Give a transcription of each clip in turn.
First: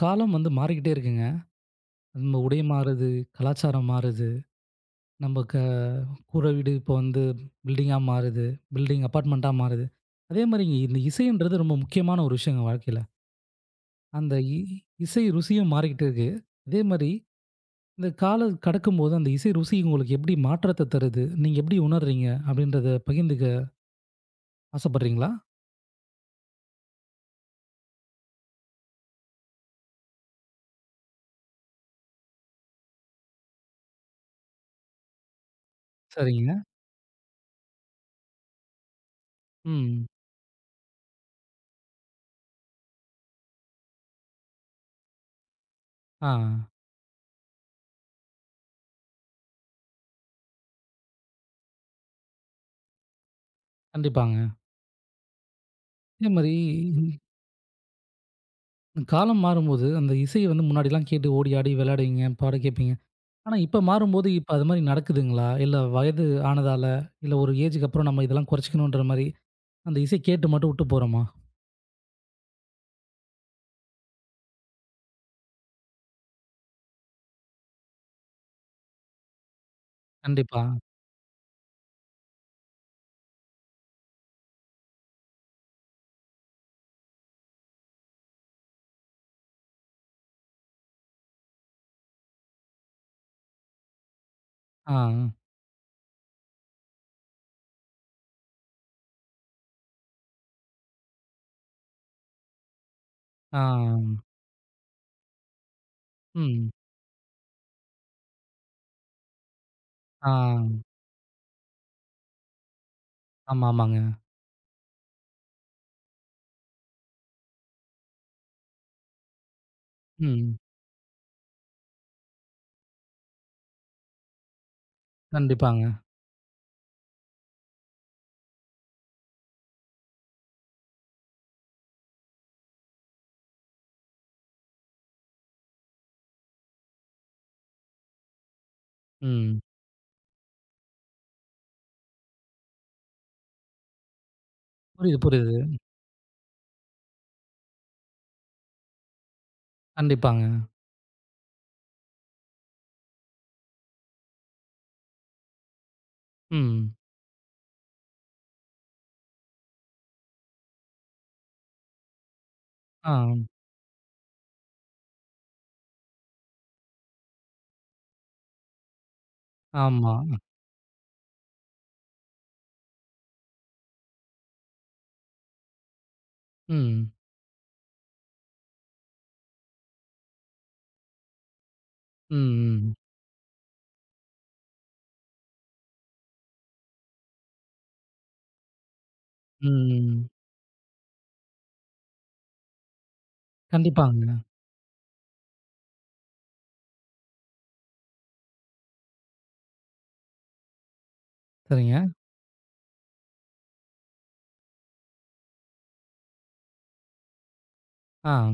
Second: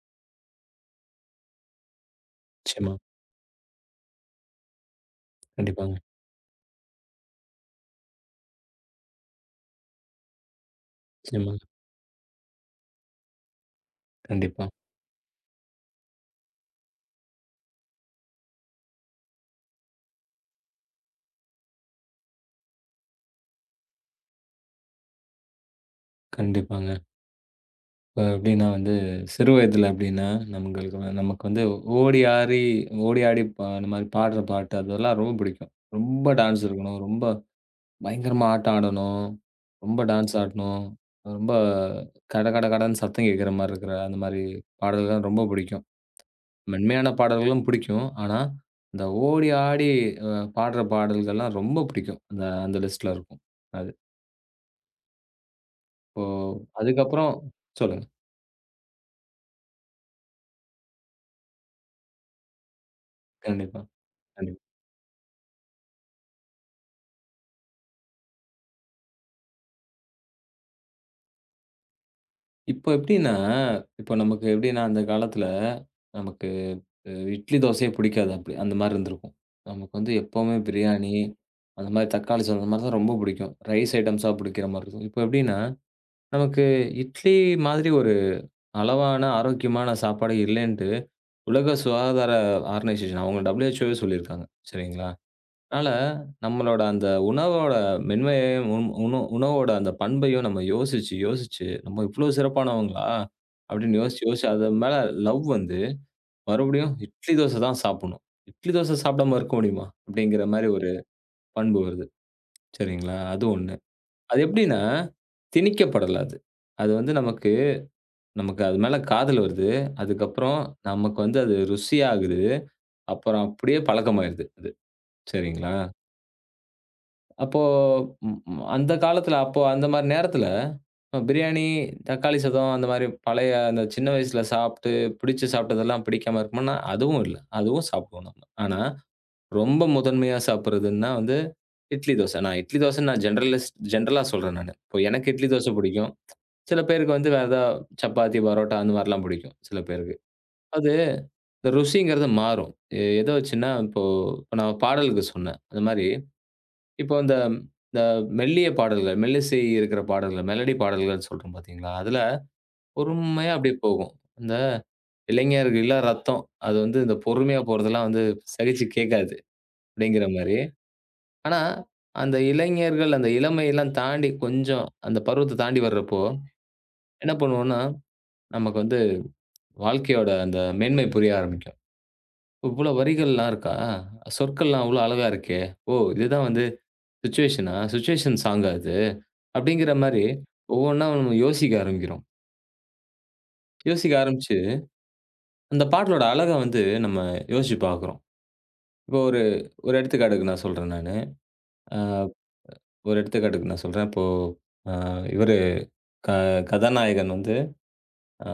காலம் வந்து மாறிக்கிட்டே இருக்குங்க. நம்ம உடை நிச்சயமா. மாறுது, கலாச்சாரம் மாறுது. நம்ம க கண்டிப்பாங்க. கூரை வீடு இப்போ வந்து பில்டிங்கா மாறுது. பில்டிங் அபார்ட்மெண்ட்டா மாறுது. அதே மாரிங்க இந்த நிச்சயமா. இசைன்றது ரொம்ப முக்கியமான ஒரு விஷயங்க வாழ்க்கையில. அந்த இ கண்டிப்பா. இசை ருசியும் மாறிக்கிட்டு இருக்கு. அதே மாரி இந்த காலம் கடக்கும்போது அந்த இசை ருசி உங்களுக்கு எப்படி மாற்றத்த தருது? நீங்க எப்படி உணர்றீங்க? அப்படின்றத பகிர்ந்துக்க ஆசைப்படுறீங்களா? கண்டிப்பாங்க. இப்ப எப்படின்னா வந்து, சிறு வயதில எப்படின்னா, நம்மங்களுக்கு வ நமக்கு வந்து ஓடி ஆடி ஓடி ஆடி அந்த மாரி பாடுற பாட்டு அதெல்லாம் ரொம்ப பிடிக்கும். ரொம்ப சரிங்க. டான்ஸ் இருக்கணும். ரொம்ப பயங்கரமா ஆட்டம் ஆடணும். ரொம்ப ம். டான்ஸ் ஆடணும். ரொம்ப கட கட கடன்னு சத்தம் கேட்கிற மாரி இருக்கிற, அந்த மாரி பாடல்கள்லாம் ரொம்ப பிடிக்கும். ஆ. மென்மையான பாடல்களும் பிடிக்கும். ஆனா, இந்த ஓடி ஆடி அ பாடுற பாடல்கள்லாம் ரொம்ப பிடிக்கும். அந்த அந்த லிஸ்ட்ல இருக்கும். அது. கண்டிப்பாங்க. இப்போ அதே மாரி அதுக்கப்புறம் சொல்லுங்க. காலம் மாறும்போது அந்த இசைய வந்து முன்னாடிலாம் கேட்டு ஓடி ஆடி விளையாடுவீங்க, பாட கேட்பீங்க. ஆனா, இப்ப கண்டிப்பா, மாறும்போது, இப்ப கண்டிப்பா. அது மாரி நடக்குதுங்களா? இல்ல வயது ஆனதால, இல்ல ஒரு ஏஜுக்கு அப்புறம் நம்ம இதெல்லாம் குறைச்சுக்கணுன்ற மாரி, அந்த இசை கேட்டு மட்டும் விட்டு போறோமா? இப்போ எப்படின்னா, இப்போ நமக்கு எப்படின்னா, அந்த காலத்தில நமக்கு இட்லி, தோசையே பிடிக்காது அப்படி. அந்த மாரி இருந்திருக்கும். நமக்கு வந்து எப்பவுமே கண்டிப்பா. பிரியாணி, அந்த மாரி தக்காளி சாதம், அந்த மாரி தான் ரொம்ப பிடிக்கும். ரைஸ் ஐட்டம்ஸா பிடிக்கிற மாரி இருக்கும். இப்போ எப்படின்னா, நமக்கு இட்லி மாதிரி ஒரு அளவான, ஆரோக்கியமான சாப்பாடு இல்லைன்ட்டு, உலக சுகாதார ஆர்கனைசேஷன் அவங்க WHO வே சொல்லியிருக்காங்க. ஆ, சரிங்களா? அதனால நம்மளோட அந்த உணவோட மென்மையையும், உண் உண உணவோட அந்த பண்பையும் நம்ம யோசிச்சு, யோசிச்சு நம்ம இவ்ளோ சிறப்பானவங்களா? ஆ, அப்படின்னு யோசிச்சு, யோசிச்சு அது மேல லவ் வந்து ம். மறுபடியும் இட்லி தோசை தான் சாப்பிடணும். இட்லி தோசை சாப்பிடாம இருக்க முடியுமா? ஆ, அப்படிங்கிற மாரி ஒரு பண்பு வருது. சரிங்களா? அது ஆமா, ஒண்ணு. ஆமாங்க. அது எப்படின்னா, திணிக்கப்படல அது. அது வந்து நமக்கு நமக்கு அது மேல காதல் வருது. ம். அதுக்கப்புறம் நமக்கு வந்து அது ருசியாகுது. அப்புறம் அப்படியே பழக்கமாயிடுது அது. சரிங்களா? கண்டிப்பாங்க. அப்போ ம் ம் அந்த காலத்துல அப்போ அந்த மாரி நேரத்துல, பிரியாணி, தக்காளி சாதம் அந்த மாரி பழைய அந்த சின்ன வயசுல சாப்ட்டு, பிடிச்சு சாப்ட்டதெல்லாம் பிடிக்காம இருக்குமான்னா, அதுவும் இல்ல. அதுவும் சாப்பிடுவோம் நம்ம. ஆனா, ம். ரொம்ப முதன்மையா சாப்பிடுறதுன்னா வந்து இட்லி, தோசை. நான் ஜெனரலிஸ்ட் ஜெனரலா சொல்றேன் நானு. இப்போ புரியுது, எனக்கு இட்லி புரியுது. தோசை பிடிக்கும். சில பேருக்கு வந்து வேற ஏதா சப்பாத்தி, பரோட்டா அந்த மாரிலாம் பிடிக்கும் சில பேருக்கு. கண்டிப்பாங்க. அது இந்த ருசிங்கிறது மாறும். எத வச்சுன்னா, இப்போ இப்ப நான் பாடலுக்கு சொன்னேன். அந்த மாரி ம். இப்போ இந்த இந்த மெல்லிய பாடல்கள், மெல்லிசை இருக்கிற பாடல்கள், மெலடி பாடல்கள்ன்னு சொல்றோம் பார்த்தீங்களா? அதுல ஆ, பொறுமையா அப்படியே போகும். இந்த இளைஞர்கள் இளம் ரத்தம். அது வந்து இந்த பொறுமையா போறதெல்லாம் வந்து சகிச்சு கேட்காது ஆமா. அப்படிங்கிற மாரி. ஆனா, அந்த இளைஞர்கள் அந்த இளமையெல்லாம் தாண்டி கொஞ்சம் அந்த பருவத்த தாண்டி வர்றப்போ, ம். என்ன பண்ணுவோம்னா, நமக்கு வந்து வாழ்க்கையோட அந்த மேன்மை புரிய ஆரம்பிக்கும். ம், இவ்வளோ ம். வரிகள்லாம் இருக்கா? சொற்கள்லாம் இவ்வளோ அழகா இருக்கே! ஓ! இதுதான் வந்து சிச்சுவேஷனா? சிச்சுவேஷன் சாங்கா இது? அப்படிங்கிற மாரி, ம். ஒவ்வொன்னா நம்ம யோசிக்க ஆரம்பிக்கிறோம். யோசிக்க கண்டிப்பாங்க. ஆரம்பிச்சு, அந்த பாட்டலோட அழக வந்து நம்ம யோசிச்சு பார்க்குறோம். இப்போ ஒரு ஒரு எடுத்துக்காட்டுக்கு நான் சொல்றேன் நானு. சரிங்க. அ ஒரு எடுத்துக்காட்டுக்கு நான் சொல்றேன். இப்போ அ இவரு க கதாநாயகன் வந்து ஆ. அ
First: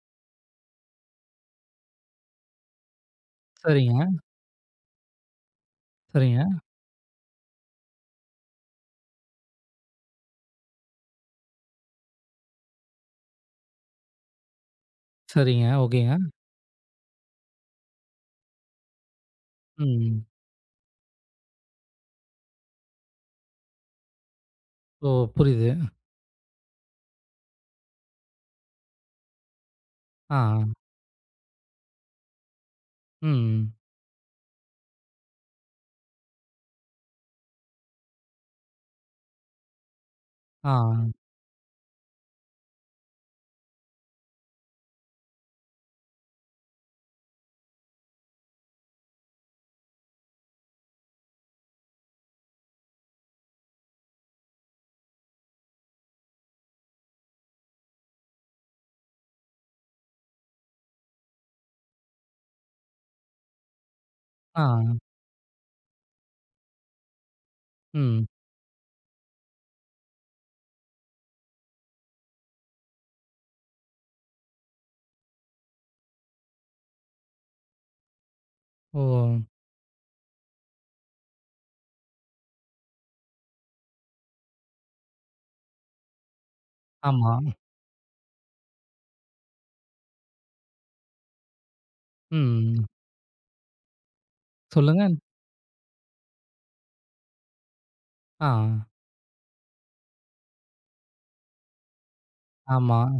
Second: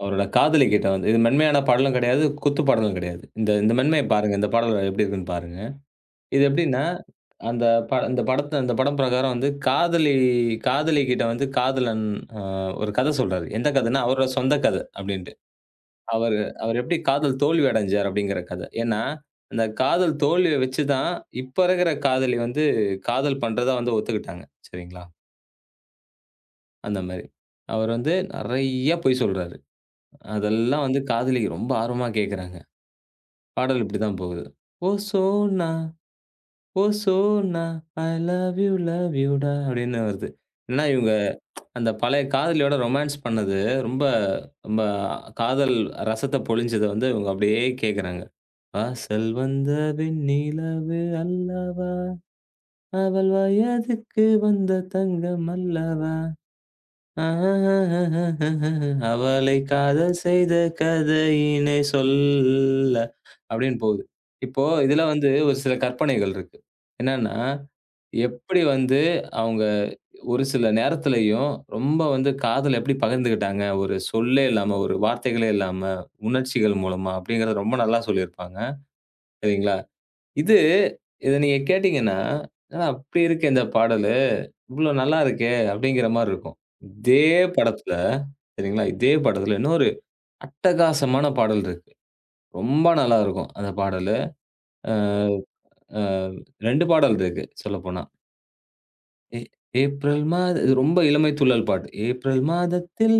அவரோட காதலி கிட்ட வந்து இது மென்மையான பாடலும் கிடையாது, குத்து பாடலும் கிடையாது. இந்த இந்த மென்மைய சரிங்க, பாருங்க. இந்த பாடல் எப்படி இருக்குன்னு பாருங்க. சரிங்க, இது எப்படின்னா, அந்த இந்த படம் பிரகாரம் வந்து காதலி காதலி கிட்ட வந்து காதலன் அ ஒரு கத சொல்றாரு. எந்த கதைன்னா, அவரோட சொந்த கத அப்படின்ற சரிங்க. ஓகேங்க. அவரு அவரு எப்படி காதல் தோல்வி அடைஞ்சார் அப்படிங்கிற கதை. ஏன்னா, அந்த காதல் ம். தோல்விய வச்சு தான் இப்ப இருக்கிற காதலி வந்து காதல் பண்றதா வந்து ஒத்துக்கிட்டாங்க. சரிங்களா? ஓ! புரியுது. அந்த மாரி. அவர் வந்து நெறைய பொய் சொல்றாரு. ஆ, அதெல்லாம் வந்து காதலி ரொம்ப ஆர்வமா கேட்கறாங்க. ம். பாடல் இப்படிதான் போகுது. "ஓ சோனா, ஓ சோனா, I love you love you டா" அப்படின்னு வருது. ஆ, ஏன்னா இவங்க அந்த பழைய காதலியோட ரொமான்ஸ் பண்ணது ரொம்ப ரொம்ப காதல் ரசத்த பொழிஞ்சத வந்து இவங்க அப்படியே கேட்கறாங்க. வாசல் வந்த வெண்ணிலவு அல்லவா, அவள் வயதுக்கு வந்த தங்கம் அல்லவா, அவளை காதல் செய்த கதையினை சொல்ல, அப்படின்னு போகுது. ஆ, இப்போ இதுல வந்து ஒரு சில கற்பனைகள் இருக்கு. என்னன்னா, ம். எப்படி வந்து அவங்க ஒரு சில நேரத்துலயும் ரொம்ப வந்து காதல எப்படி பகிர்ந்துக்கிட்டாங்க, ஒரு சொல்லே இல்லாம, ஒரு வார்த்தைகளே இல்லாம, உணர்ச்சிகள் மூலமா அப்படிங்கிறத ரொம்ப நல்லா சொல்லியிருப்பாங்க. ஓ! சரிங்களா? இது இத நீங்க கேட்டீங்கன்னா, "என்னடா அப்படி இருக்கே இந்த பாடலு, இவ்ளோ நல்லா இருக்கே!" அப்படிங்கிற மாரி இருக்கும். இதே ஆமா. படத்துல சரிங்களா, இதே படத்துல இன்னொரு அட்டகாசமான பாடல் இருக்கு. ம். ரொம்ப நல்லாருக்கும் அந்த பாடலு. அ சொல்லுங்க. அ 2 பாடல் இருக்கு சொல்லப்போனா. ஆ. ஏ ஏப்ரல் மாத இது ரொம்ப இளமை துள்ளல் பாட்டு. ஏப்ரல் ஆமா. மாதத்தில்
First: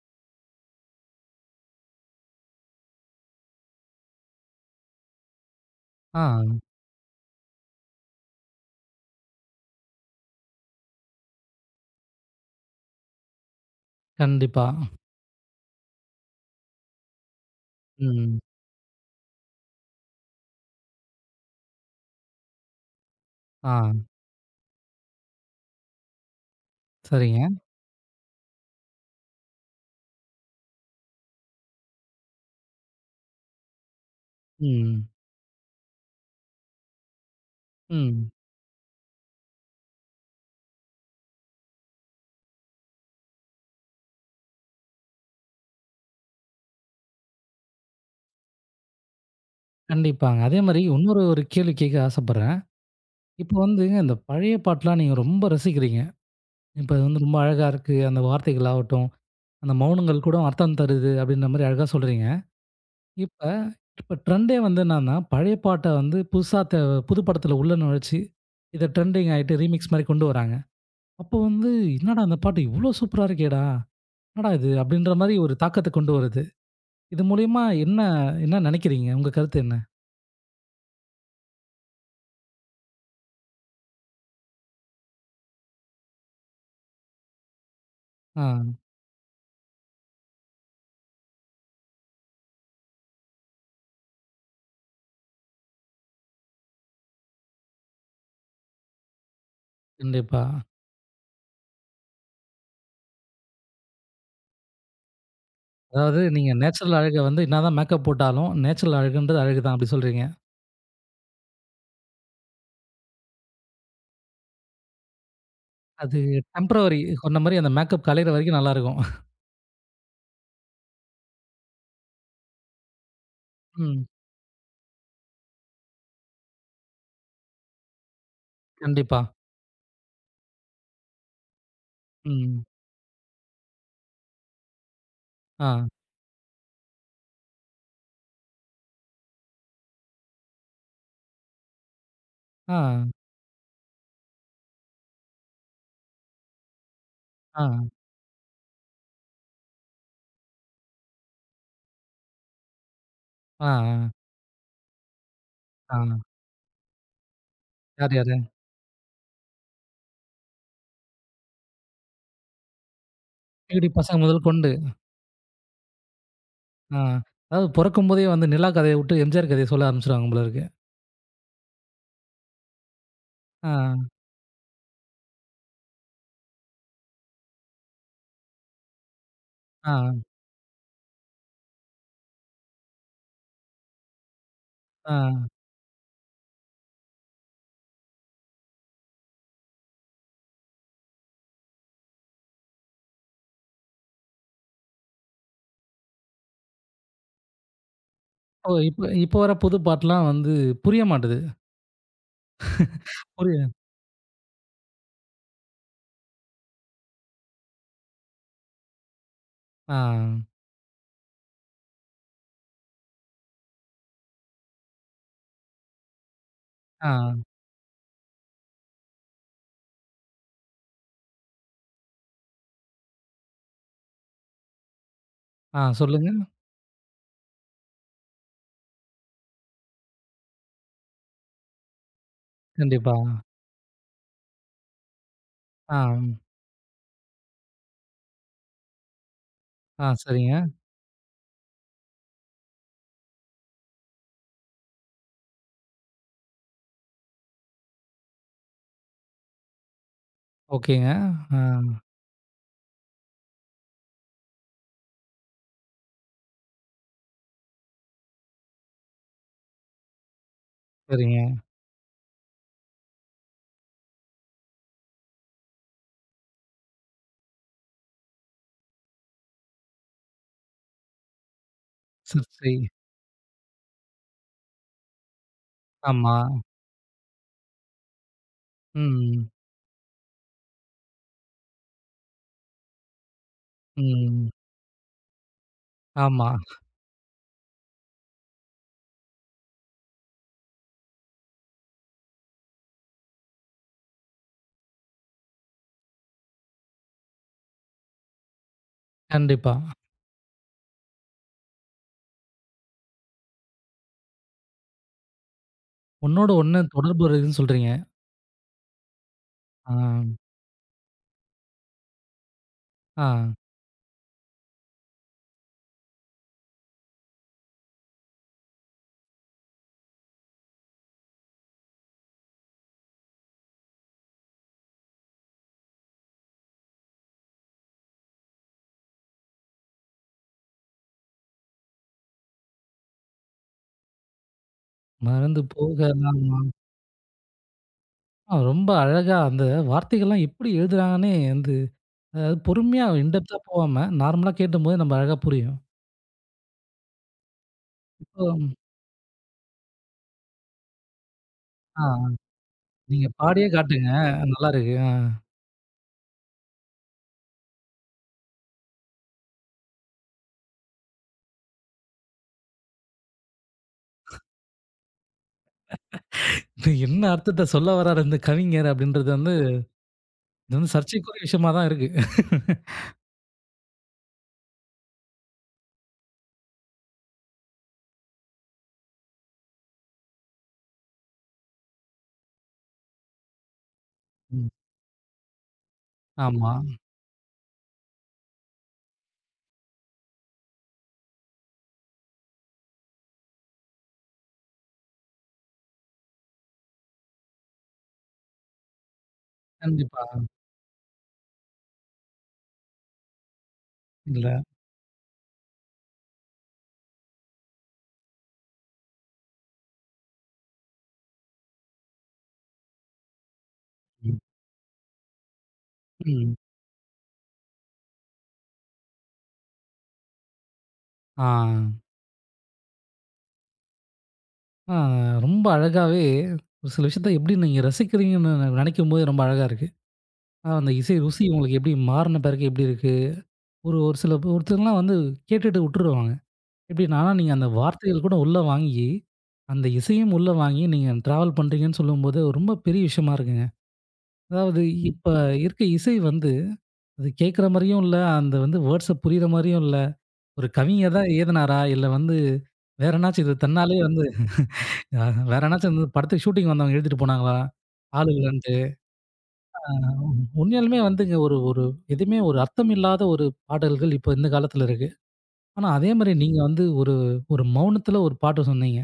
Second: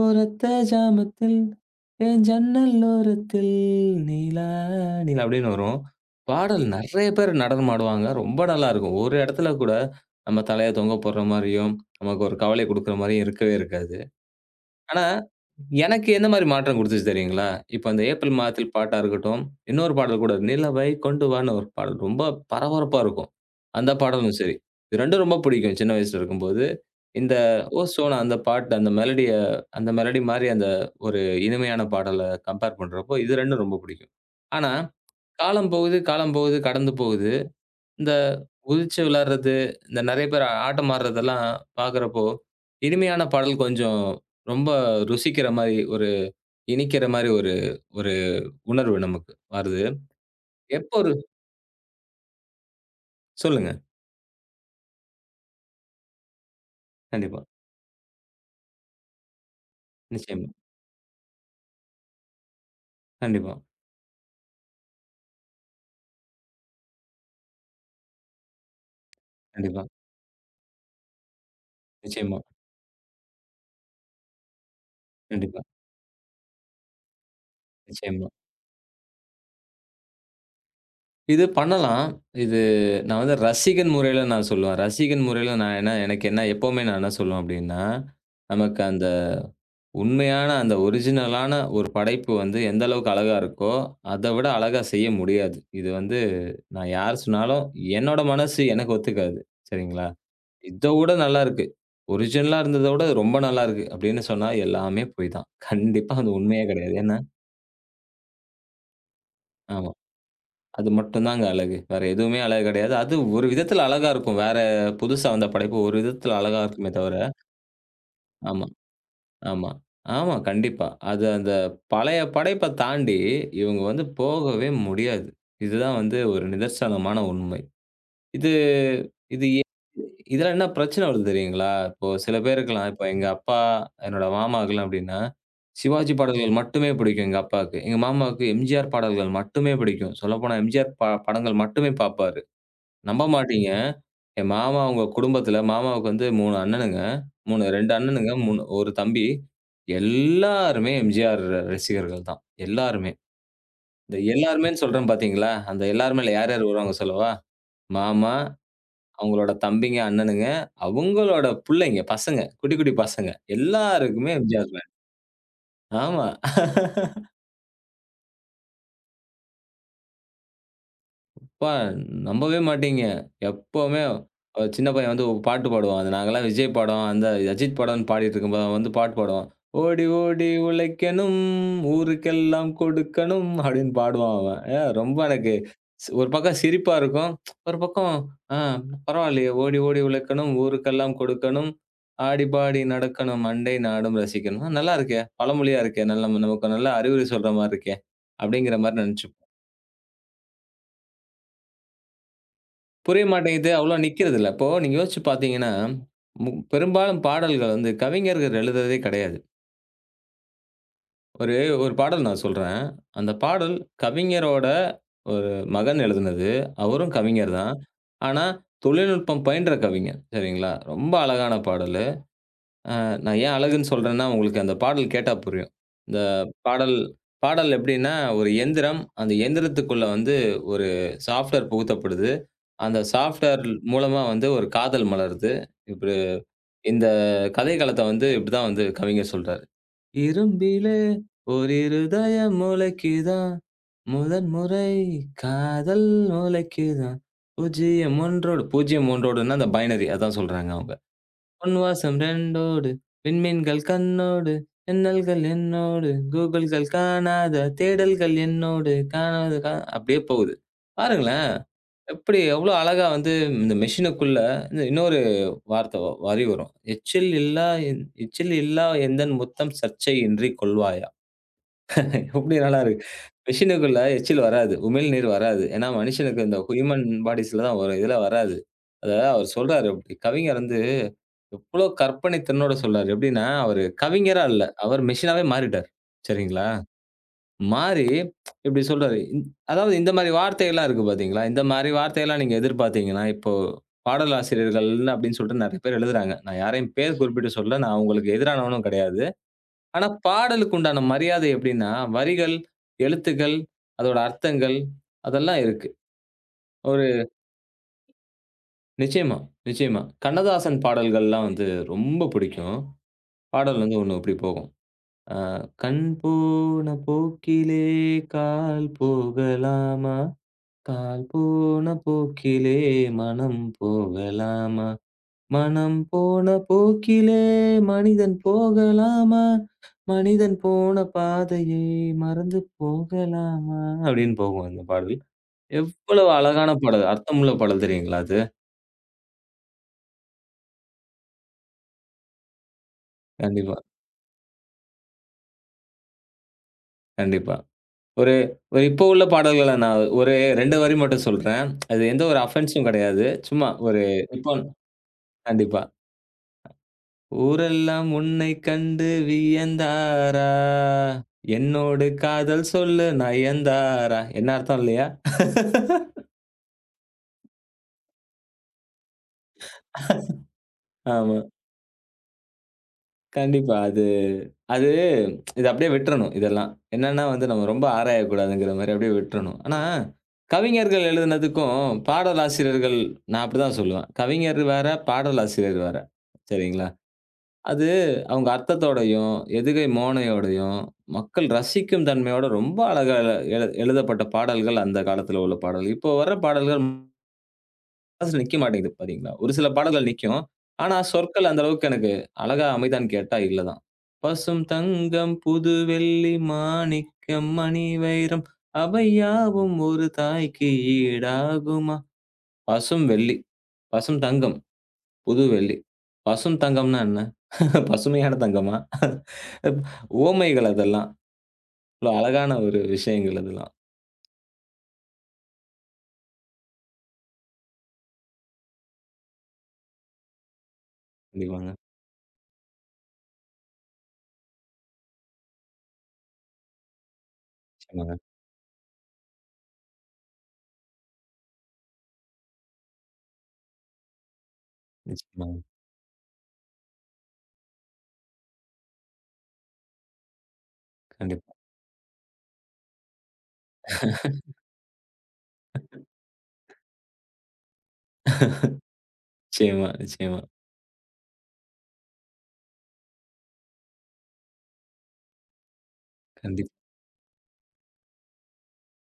ஓரத்த ஜாமத்தில் என் ஜன்னல் ஓரத்தில் நிலா நிலா அப்படின்னு வரும். ஆ. பாடல் நெறைய பேர் நடனம் ஆடுவாங்க. ரொம்ப நல்லாருக்கும். ஒரு இடத்துல கூட நம்ம தலைய தொங்க போடுற மாரியும், நமக்கு ஒரு கவலைய குடுக்குற மாரியும் இருக்கவே இருக்காது. கண்டிப்பா. ஆனா, எனக்கு எந்த மாரி மாற்றம் குடுத்துச்சு தெரியுங்களா? இப்ப அந்த ம். ஏப்ரல் மாதத்தில் பாட்டா இருக்கட்டும், இன்னொரு பாடல் கூட "நிலவை கொண்டு வான்னு" ஒரு பாடல் ரொம்ப பரபரப்பா இருக்கும். அந்த ஆ. பாடலும் சரி. இது 2ம் ரொம்ப பிடிக்கும் சின்ன வயசுல இருக்கும்போது. இந்த சரிங்க. ஓசோன் அந்த பாட்டு அந்த மெலடி மாரி அந்த ஒரு இனிமையான பாடல கம்பேர் பண்றப்போ, இது 2ம் ரொம்ப பிடிக்கும். ஆனா, ம். காலம் போகுது, கடந்து போகுது. இந்த ம். குதிச்சு விளையாடுறது, இந்த நெறைய பேர் ஆட்டம் ஆடுறதெல்லாம் பார்க்குறப்போ, இனிமையான பாடல் கொஞ்சம் ரொம்ப ருசிக்கிற மாரி, ஒரு இனிக்கிற மாரி ஒரு ஒரு உணர்வு நமக்கு வருது. கண்டிப்பாங்க. அதே மாரி எப்போ ஒரு இன்னொரு ஒரு கேள்வி கேட்க ஆசைப்படுறேன். இப்ப சொல்லுங்க. வந்துங்க இந்த பழைய பாட்டுலாம் நீங்க ரொம்ப ரசிக்கிறீங்க. இப்ப அது வந்து ரொம்ப கண்டிப்பா. அழகா இருக்கு. அந்த வார்த்தைகள் ஆகட்டும், அந்த மௌனங்கள் கூட நிச்சயமா. அர்த்தம் தருது அப்படின்ற மாரி அழகா சொல்றீங்க. இப்ப கண்டிப்பா. இப்ப ட்ரெண்டே வந்து என்னன்னா, பழைய பாட்ட வந்து புதுசா த புது படத்துல உள்ள நுழைச்சு, இத ட்ரெண்டிங் ஆயிட்டு கண்டிப்பா. ரீமிக்ஸ் மாரி கொண்டு வராங்க. அப்போ வந்து, "என்னடா இந்த நிச்சயமா. பாட்டு இவ்ளோ சூப்பரா இருக்கேடா! என்னடா இது?" அப்படின்ற மாரி ஒரு கண்டிப்பா. தாக்கத்த கொண்டு வருது. இது மூலியமா என்ன நிச்சயமா. என்ன நெனைக்கிறீங்க? உங்க கருத்து என்ன? இது பண்ணலாம். இது நான் வந்து ரசிகன் முறையில நான் சொல்லுவேன். ரசிகன் முறையில நான் என்ன எனக்கு என்ன எப்பவுமே நான் என்ன சொல்லுவேன் அப்டின்னா, ஆ, நமக்கு அந்த உண்மையான அந்த ஒரிஜினலான ஒரு படைப்பு வந்து எந்த அளவுக்கு அழகா இருக்கோ, அத விட அழகா செய்ய முடியாது. இது வந்து நான் யார் சொன்னாலும் என்னோட மனசு எனக்கு ஒத்துக்காது. சரிங்களா? கண்டிப்பா. இத விட நல்லாருக்கு. ஒரிஜினலா இருந்தத விட ரொம்ப நல்லாருக்கு அப்படின்னு சொன்னா எல்லாமே பொய் தான். கண்டிப்பா அதாவது அது நீங்க உண்மையே கிடையாது. நேச்சுரல் ஏன்னா அழக வந்து என்னாதான் மேக்கப் போட்டாலும், நேச்சுரல் அழகுன்றது அழகு தான் ஆமா. அப்படி சொல்றீங்க. அது மட்டும் தாங்க அழகு. வேற எதுவுமே அழகு கிடையாது. அது ஒரு விதத்துல அழகா இருக்கும். வேற புதுசா வந்த படைப்பு ஒரு அது விதத்துல அழகா இருக்குமே டெம்பரவரி தவிர சொன்ன மாரி அந்த மேக்கப் கலையிற வரைக்கும் ஆமா. நல்லாருக்கும். ஆமா. ஆமா. கண்டிப்பா. அது அந்த பழைய படைப்ப தாண்டி, இவங்க வந்து ம். போகவே முடியாது. இதுதான் வந்து ஒரு நிதர்சனமான உண்மை. இது கண்டிப்பா. இது எ இதில என்ன பிரச்சனை வருது தெரியுங்களா? இப்போ சில ம். பேருக்கலாம், இப்போ எங்க அப்பா, என்னோட மாமாவுக்குலாம் எப்படின்னா, ஆ, சிவாஜி பாடல்கள் மட்டுமே பிடிக்கும் எங்க அப்பாவுக்கு. எங்க மாமாவுக்கு எம்ஜிஆர் பாடல்கள் மட்டுமே பிடிக்கும். சொல்லப்போனா எம்ஜிஆர் படங்கள் மட்டுமே பார்ப்பாரு. ஆ, நம்ப மாட்டீங்க. என் மாமா அவங்க குடும்பத்தில மாமாவுக்கு வந்து 3 அண்ணனுங்க. ஆ, 3 2 அண்ணனுங்க, 3 1 தம்பி. எல்லாருமே எம்ஜிஆர் ரசிகர்கள் தான். எல்லாருமே. ஆ, இந்த எல்லாருமேன்னு சொல்றேன் பார்த்தீங்களா? அந்த ஆ, ஆ. எல்லாருமேல யார் யார் வருவாங்க சொல்லவா? யார் மாமா, யாரு? அவங்களோட தம்பிங்க, அண்ணனுங்க, அவங்களோட புள்ளைங்க, பசங்க, குட்டி குட்டி பசங்க டிவிடி பசங்க எல்லாருக்குமே முதல் கொண்டு. MGR fan. ஆமா. ஆ. அதாவது பொறக்கும்போதே வந்து நிலா கதைய விட்டு எம்ஜிஆர் கதைய சொல்ல ஆரம்பிச்சுருவாங்க போல இருக்கு. அப்பா நம்பவே மாட்டீங்க. எப்பவுமே ஆ, சின்ன பையன் வந்து ஒரு பாட்டு பாடுவான். அது நாங்கலாம் விஜய் படம், அந்த அஜித் படம்ன்னு பாடிட்டு இருக்கும்போது அவன் வந்து பாட்டு பாடுவான். ஆ, "ஓடி ஓடி உழைக்கணும், ஊருக்கெல்லாம் கொடுக்கணும்" அப்படின்னு பாடுவான் அவன். ஆ. ரொம்ப எனக்கு ஒரு பக்கம் சிரிப்பா இருக்கும். ஒரு பக்கம் ஆ பரவாயில்லையே, ஓடி ஓடி உழைக்கணும், ஊருக்கெல்லாம் கொடுக்கணும், ஆடி பாடி நடக்கணும், அண்டை நாடும் ரசிக்கணும். ஆ, நல்லா இருக்கே! பழமொழியா இருக்கே! நமக்கு நல்ல அறிவுரை சொல்ற மாரி இருக்கே! ஓ! அப்படிங்கிற மாரி இப்ப இப்ப நினைச்சுப்போம். வர புது பாட்டுலாம் வந்து புரிய மாட்டுது. புரிய புரிய மாட்டேங்குது. அவ்வளவா நிக்கிறதில்ல. இப்போ நீங்க யோசிச்சு பார்த்தீங்கன்னா, பெரும்பாலும் பாடல்கள் வந்து கவிஞர்கள் எழுதுறதே கிடையாது. ஆ, ஒரு ஒரு பாடல் நான் சொல்றேன். அந்த பாடல் கவிஞரோட ஒரு மகன் எழுதுனது. ஆ, அவரும் கவிஞர் தான். ஆனா தொழில்நுட்பம் பயின்ற கவிஞர். சரிங்களா? ரொம்ப அழகான பாடல். அ நான் ஏன் அழகுன்னு சொல்றேன்னா, உங்களுக்கு அந்த பாடல் கேட்டா புரியும். ஆ இந்த சொல்லுங்க. பாடல் பாடல் எப்படின்னா, ஒரு எந்திரம். அந்த எந்திரத்துக்குள்ள வந்து ஒரு சாஃப்ட்வேர் புகுத்தப்படுது. அந்த கண்டிப்பா. சாஃப்ட்வேர் மூலமா வந்து ஒரு காதல் மலருது. ஆ, இப்படி இந்த கதை களத்த வந்து இப்படிதான் வந்து கவிஞர் சொல்றாரு. ஆ சரிங்க. "இரும்பிலே ஒரு இருதயம் முளைக்குதாம், முதன் முறை காதல் முளைக்குதாம், பூஜ்ஜியம் ஒன்றோடு" பூஜ்ஜியம் ஒன்றோடுன்னா அந்த பைனரி அதான் சொல்றாங்க அவங்க. ஓகேங்க. ஆ பொன் வாசம் ரெண்டோடு, விண்மீன்கள் கண்ணோடு, மின்னல்கள் என்னோடு, கூகுள்கள் காணாத தேடல்கள் என்னோடு, காணாத கா அப்படியே போகுது. சரிங்க. பாருங்களேன்! எப்படி எவ்வளோ அழகா வந்து இந்த மெஷினுக்குள்ள இந்த இன்னொரு வார்த்தை வ வரி வரும். "எச்சில் இல்லா என் எச்சில் இல்லா எந்தன் முத்தம் சர்ச்சை இன்றி கொள்வாயா?" சரி, எப்படி சரி. நல்லா இருக்கு. மெஷினுக்குள்ள எச்சில் வராது. உமிழ்நீர் வராது. ஏன்னா ஆமா. மனுஷனுக்கு இந்த ஹியூமன் பாடிஸ்ல தான் வரும். இதுல வராது. அத ம், அவர் சொல்றாரு அப்படி. கவிஞர் வந்து எவ்ளோ கற்பனைத்திறனோட சொல்றாரு. எப்படின்னா, அவரு கவிஞரா ம். இல்ல. அவர் மெஷினாவே மாறிட்டாரு. ஆமா. சரிங்களா? மாறி இப்படி சொல்றாரு. அதாவது இந்த மாரி வார்த்தைகள்லாம் இருக்கு பார்த்தீங்களா? இந்த மாரி வார்த்தையெல்லாம் நீங்க எதிர்பார்த்தீங்கன்னா, இப்போ பாடலாசிரியர்கள் அப்படின்னு சொல்லிட்டு நெறைய பேர் எழுதுறாங்க. நான் யாரையும் பேர் குறிப்பிட்டு சொல்லல. நான் உங்களுக்கு எதிரானவனும் கிடையாது. கண்டிப்பா. ஆனா பாடலுக்கு உண்டான மரியாதை எப்படின்னா, வரிகள், எழுத்துக்கள், அதோட அர்த்தங்கள் அதெல்லாம் இருக்கு. ஒண்ணோட ஒண்ணு ஒரு தொடர்பு இருக்குதுன்னு சொல்றீங்க. நிச்சயமா, ஆ, நிச்சயமா. கண்ணதாசன் பாடல்கள்லாம் வந்து ரொம்ப பிடிக்கும். ஆ. பாடல் வந்து ஒண்ணு இப்படி போகும். அ "கண் போன போக்கிலே கால் போகலாமா? கால் போன போக்கிலே மனம் போகலாமா? மனம் போன போக்கிலே மனிதன் போகலாமா? மனிதன் போன பாதையை மறந்து போகலாமா?" அப்படின்னு போகும் அந்த பாடல். மறந்து எவ்வளவு போகலாமா? அழகான பாடல்! அர்த்தமுள்ள பாடல் தெரியுங்களா அது? ஆ ரொம்ப அழகா அந்த வார்த்தைகள்லாம் எப்படி எழுதுறாங்கன்னே வந்து அதாவது பொறுமையா இன் டெப்த்தா கண்டிப்பா, போகாம நார்மலா கேட்டும்போது நம்ம அழகா புரியும். கண்டிப்பா. ஒரு இப்போ ஒரு இப்போ உள்ள பாடல்கள நான் ஒரு 2 வரி மட்டும் சொல்றேன். ஆ அது எந்த ஒரு அஃபென்ஸும் கிடையாது. நீங்க பாடியே சும்மா ஒரு காட்டுங்க. இப்போ நல்லாருக்கு. ஆ. கண்டிப்பா. "ஊரெல்லாம் உன்னை கண்டு வியந்தாரா, என்னோடு காதல் சொல்ல நயந்தாரா" என்ன அர்த்தம் இல்லையா? என்ன அர்த்தத்த சொல்ல வராரு இந்த கவிஞர் அப்படின்றது வந்து, இது வந்து ஆமா. சர்ச்சைக்குரிய விஷயமா தான் இருக்கு. கண்டிப்பா. அது அது இத அப்படியே விட்றணும் இதெல்லாம். என்னன்னா வந்து நம்ம ரொம்ப ஆராயக்கூடாதுங்கிற மாரி அப்படியே விட்றணும். ஆனா, கவிஞர்கள் எழுதினதுக்கும், பாடலாசிரியர்கள் நான் அப்படிதான் சொல்லுவேன். கவிஞர் ம். வேற, பாடலாசிரியர் வேற. ஆமா. சரிங்களா? அது அவங்க அர்த்தத்தோடையும், எதுகை மோனையோடையும், மக்கள் ரசிக்கும் தன்மையோட ரொம்ப அழகா எழு எழு- எழுதப்பட்ட பாடல்கள் அந்த காலத்துல உள்ள பாடல். இப்போ வர பாடல்கள் மனசுல நிக்க மாட்டேங்குது பார்த்தீங்களா? ஒரு சில பாடல்கள் கண்டிப்பா. நிக்கும். ஆனா சொற்கள் அந்த அளவுக்கு எனக்கு அழகா அமைதான்னு கேட்டா இல்ல தான். இல்ல. பசும் தங்கம், புது வெள்ளி, மாணிக்கம், மணி வைரம், அவை யாவும் ஒரு தாய்க்கு ஈடாகுமா? பசும் வெள்ளி, பசும் ம். தங்கம். புது வெள்ளி. ம். பசும் தங்கம்னா என்ன? பசுமையான தங்கமா? உவமைகள் அதெல்லாம். ஆ. இவ்ளோ அழகான ஒரு விஷயங்கள் அதெல்லாம். ஆ ரொம்ப அழகாவே ஒரு சில விஷயத்த எப்படி நீங்க ரசிக்கிறீங்கன்னு நெனைக்கும்போது ரொம்ப அழகா இருக்கு. ஆ அந்த இசை ருசி கண்டிப்பாங்க. உங்களுக்கு எப்படி மாறுன பிறகு எப்படி இருக்கு? ஒரு ஒரு சில ஒருத்தர்லாம் வந்து கேட்டுட்டு உட்டுருவாங்க. எப்படின்னா நீங்க அந்த நிச்சயமாங்க, வார்த்தைகள் கூட உள்ள வாங்கி, அந்த இசையும் உள்ள வாங்கி நீங்க டிராவல் பண்றீங்கன்னு சொல்லும்போது, ரொம்ப பெரிய விஷயமா இருக்குங்க. அதாவது இப்ப நிச்சயமாங்க. இருக்க இசை வந்து அது கேட்குற மாரியும் இல்ல. அந்த வந்து வேர்ட்ஸ புரியிற மாரியும் இல்ல. ஒரு கவிஞர் தான் கண்டிப்பா. எழுதுனாரா? இல்ல வந்து வேற என்னாச்சும் இது தன்னாலயே வந்து வேற என்னாச்சும் இந்த படத்துக்கு ஷூட்டிங் வந்தவங்க எழுதிட்டு போனாங்களா? ஆள் இல்லன்ட்டு. ஆ நிச்சயமா, நிச்சயமா. உண்மையாலுமே வந்துங்க ஒரு ஒரு எதுவுமே ஒரு அர்த்தம் இல்லாத ஒரு பாடல்கள் இப்ப இந்த காலத்துல இருக்கு. ஆனா அதே மாரி நீங்க கண்டிப்பா. வந்து ஒரு ஒரு மௌனத்துல ஒரு பாட்டு சொன்னீங்க.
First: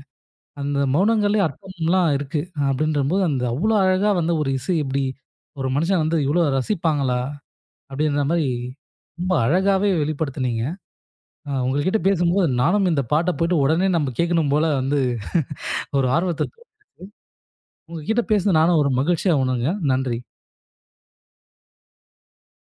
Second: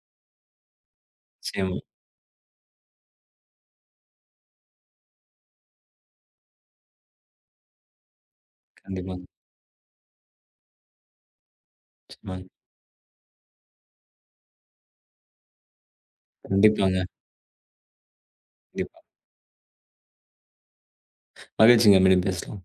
அந்த மௌனங்கள்லயே நிச்சயமா. அர்த்தம்லாம் இருக்கு. அப்படின்றபோது அந்த அவ்வளோ அழகா வந்து ஒரு இசை இப்படி ஒரு மனுஷன் வந்து இவ்வளோ ரசிப்பாங்களா? அப்படின்ற மாரி கண்டிப்பாங்க. ரொம்ப அழகாவே வெளிப்படுத்துனீங்க. ஆ உங்ககிட்ட பேசும்போது நிச்சயமாங்க. நானும் இந்த பாட்ட போயிட்டு உடனே நம்ம கேட்கணும் போல வந்து ஒரு ஆர்வத்த கண்டிப்பாங்க. உங்ககிட்ட பேசுனது நானும் ஒரு கண்டிப்பா. மகிழ்ச்சியா உணர்ங்க. நன்றி. மகிழ்ச்சிங்க. மீண்டும் பேசலாம்.